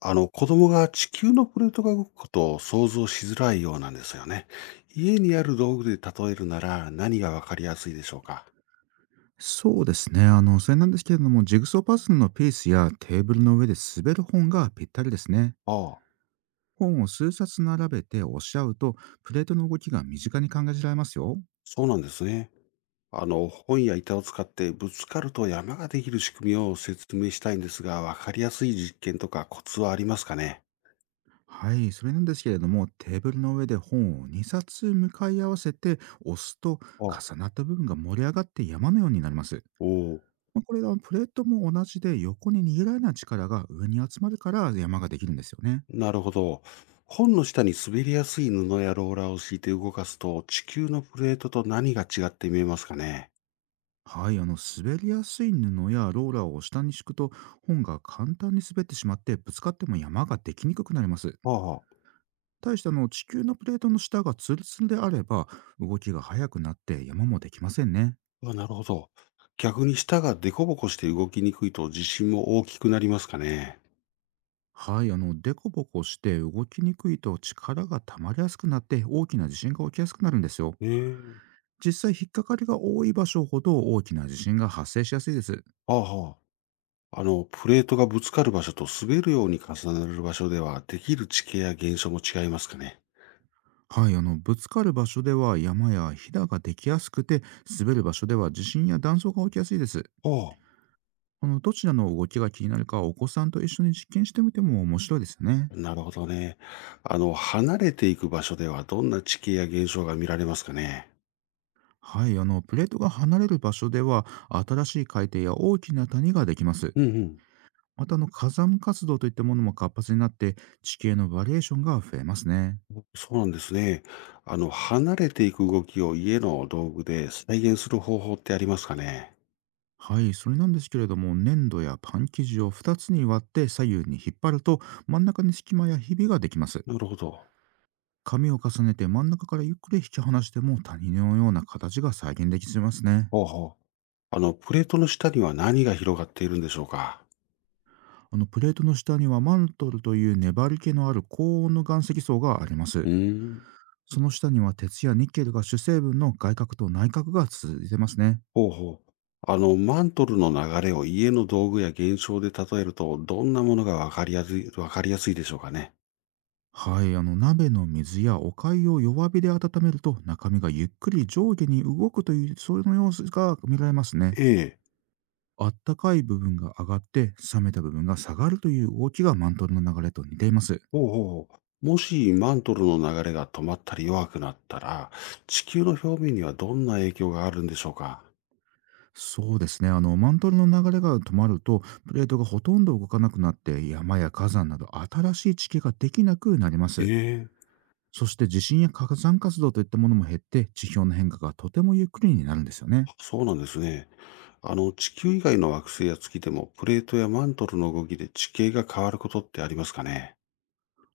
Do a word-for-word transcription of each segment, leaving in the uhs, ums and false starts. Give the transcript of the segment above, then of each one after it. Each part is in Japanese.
あの子供が地球のプレートが動くことを想像しづらいようなんですよね。家にある道具で例えるなら何がわかりやすいでしょうか？そうですね。あの、それなんですけれども、ジグソーパズルのピースやテーブルの上で滑る本がぴったりですね。ああ、本を数冊並べて押し合うと、プレートの動きが身近に感じられますよ。そうなんですね。あの、本や板を使ってぶつかると山ができる仕組みを説明したいんですが、わかりやすい実験とかコツはありますかね？はい、それなんですけれども、テーブルの上で本をにさつ向かい合わせて押すと、ああ、重なった部分が盛り上がって山のようになります。おお、まあこれはプレートも同じで、横に逃げられない力が上に集まるから山ができるんですよね。なるほど。本の下に滑りやすい布やローラーを敷いて動かすと、地球のプレートと何が違って見えますかね？はい、あの滑りやすい布やローラーを下に敷くと、本が簡単に滑ってしまって、ぶつかっても山ができにくくなります。ああ。対してあの地球のプレートの下がツルツルであれば、動きが速くなって山もできませんね。あ、なるほど。逆に舌が凸凹して動きにくいと地震も大きくなりますかね。はい、あのデコボコして動きにくいと、力が溜まりやすくなって大きな地震が起きやすくなるんですよ。ええ、実際、引っかかりが多い場所ほど大きな地震が発生しやすいです。ああ、はあ、あの、プレートがぶつかる場所と滑るように重なる場所では、できる地形や現象も違いますかね。はい、あの、ぶつかる場所では山やひだができやすくて、滑る場所では地震や断層が起きやすいです。ああ、あの、どちらの動きが気になるか、お子さんと一緒に実験してみても面白いですね。なるほどね。あの、離れていく場所ではどんな地形や現象が見られますかね。はい、あの、プレートが離れる場所では、新しい海底や大きな谷ができます。うんうまた、あの、火山活動といったものも活発になって、地形のバリエーションが増えますね。ん。そうなんですね。あの、離れていく動きを家の道具で再現する方法ってありますかね。はい、それなんですけれども、粘土やパン生地をふたつに割って左右に引っ張ると、真ん中に隙間やひびができます。なるほど。紙を重ねて真ん中からゆっくり引き離しても、谷のような形が再現できますね。ほうほう。あの、プレートの下には何が広がっているんでしょうか？あのプレートの下には、マントルという粘り気のある高温の岩石層があります。うーん。その下には、鉄やニッケルが主成分の外殻と内核が続いてますね。ほうほう。あの、マントルの流れを家の道具や現象で例えると、どんなものがわかりやすい、わかりやすいでしょうかね？はい、あの鍋の水やお粥を弱火で温めると、中身がゆっくり上下に動くという、その様子が見られますね。ええ。あったかい部分が上がって冷めた部分が下がるという動きが、マントルの流れと似ています。ほうほうほう。もしマントルの流れが止まったり弱くなったら、地球の表面にはどんな影響があるんでしょうか？そうですね。あの、マントルの流れが止まると、プレートがほとんど動かなくなって、山や火山など新しい地形ができなくなりまえす。え。そして、地震や火山活動といったものも減って、地表の変化がとてもゆっくりになるんですよね。あ、そうなんですね。あの、地球以外の惑星や月でも、プレートやマントルの動きで地形が変わることってありますかね？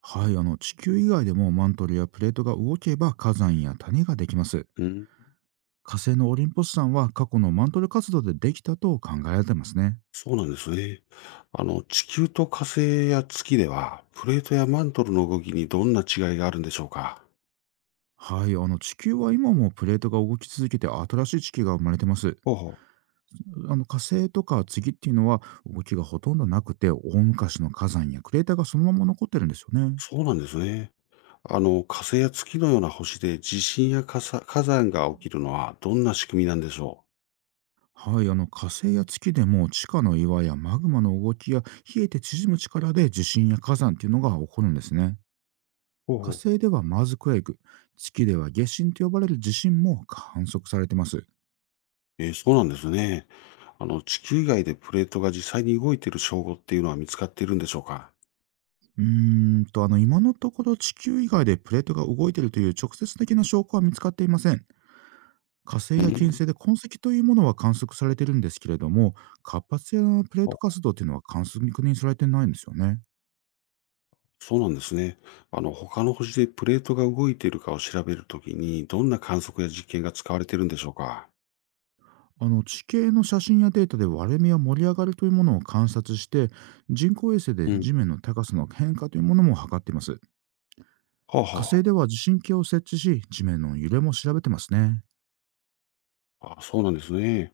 はい、あの、地球以外でもマントルやプレートが動けば、火山や谷ができます。うーん、火星のオリンポス山は、過去のマントル活動でできたと考えられてますね。そうなんですね。あの、地球と火星や月では、プレートやマントルの動きにどんな違いがあるんでしょうか？はい、あの、地球は今もプレートが動き続けて、新しい地形が生まれてます。ほうほう、あの火星とか月っていうのは、動きがほとんどなくて、大昔の火山やクレーターがそのまま残ってるんですよね。そうなんですね。あの、火星や月のような星で地震や火山火山が起きるのはどんな仕組みなんでしょはい、あの火星や月でも、地下の岩やマグマの動きや、冷えて縮む力で地震や火山っていうのが起こるんですね。う。ほう火ほ星ではマーズクエイク、月では下震と呼ばれる地震も観測されてます。う、えー、そうなんですね。あの、地球以外でプレートが実際に動いている証拠っていうのは見つかっているんでしょうか？うーんとあの今のところ、地球以外でプレートが動いているという直接的な証拠は見つかっていません。火星う。うや金ん。星で痕跡というものは観測されてるんですけれども、活発やプレーほうトほ活う。動というのは観測にされてないんですよね。そうなんですね。あの、他の星でプレートが動いているかを調べるときに、どんな観測や実験が使われているんでしょうか？あの地形の写真やデータで割れ目や盛り上がりというものを観察して、人工衛星でうん。地面の高さの変化というものも測っています。はあ火星はでは地震計を設置し、地面の揺れも調べてますね。あ。あ、そうなんですね。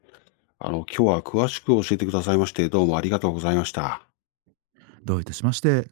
あの、今日は詳しく教えてくださいまして、どうもありがとうございました。どういたしまして。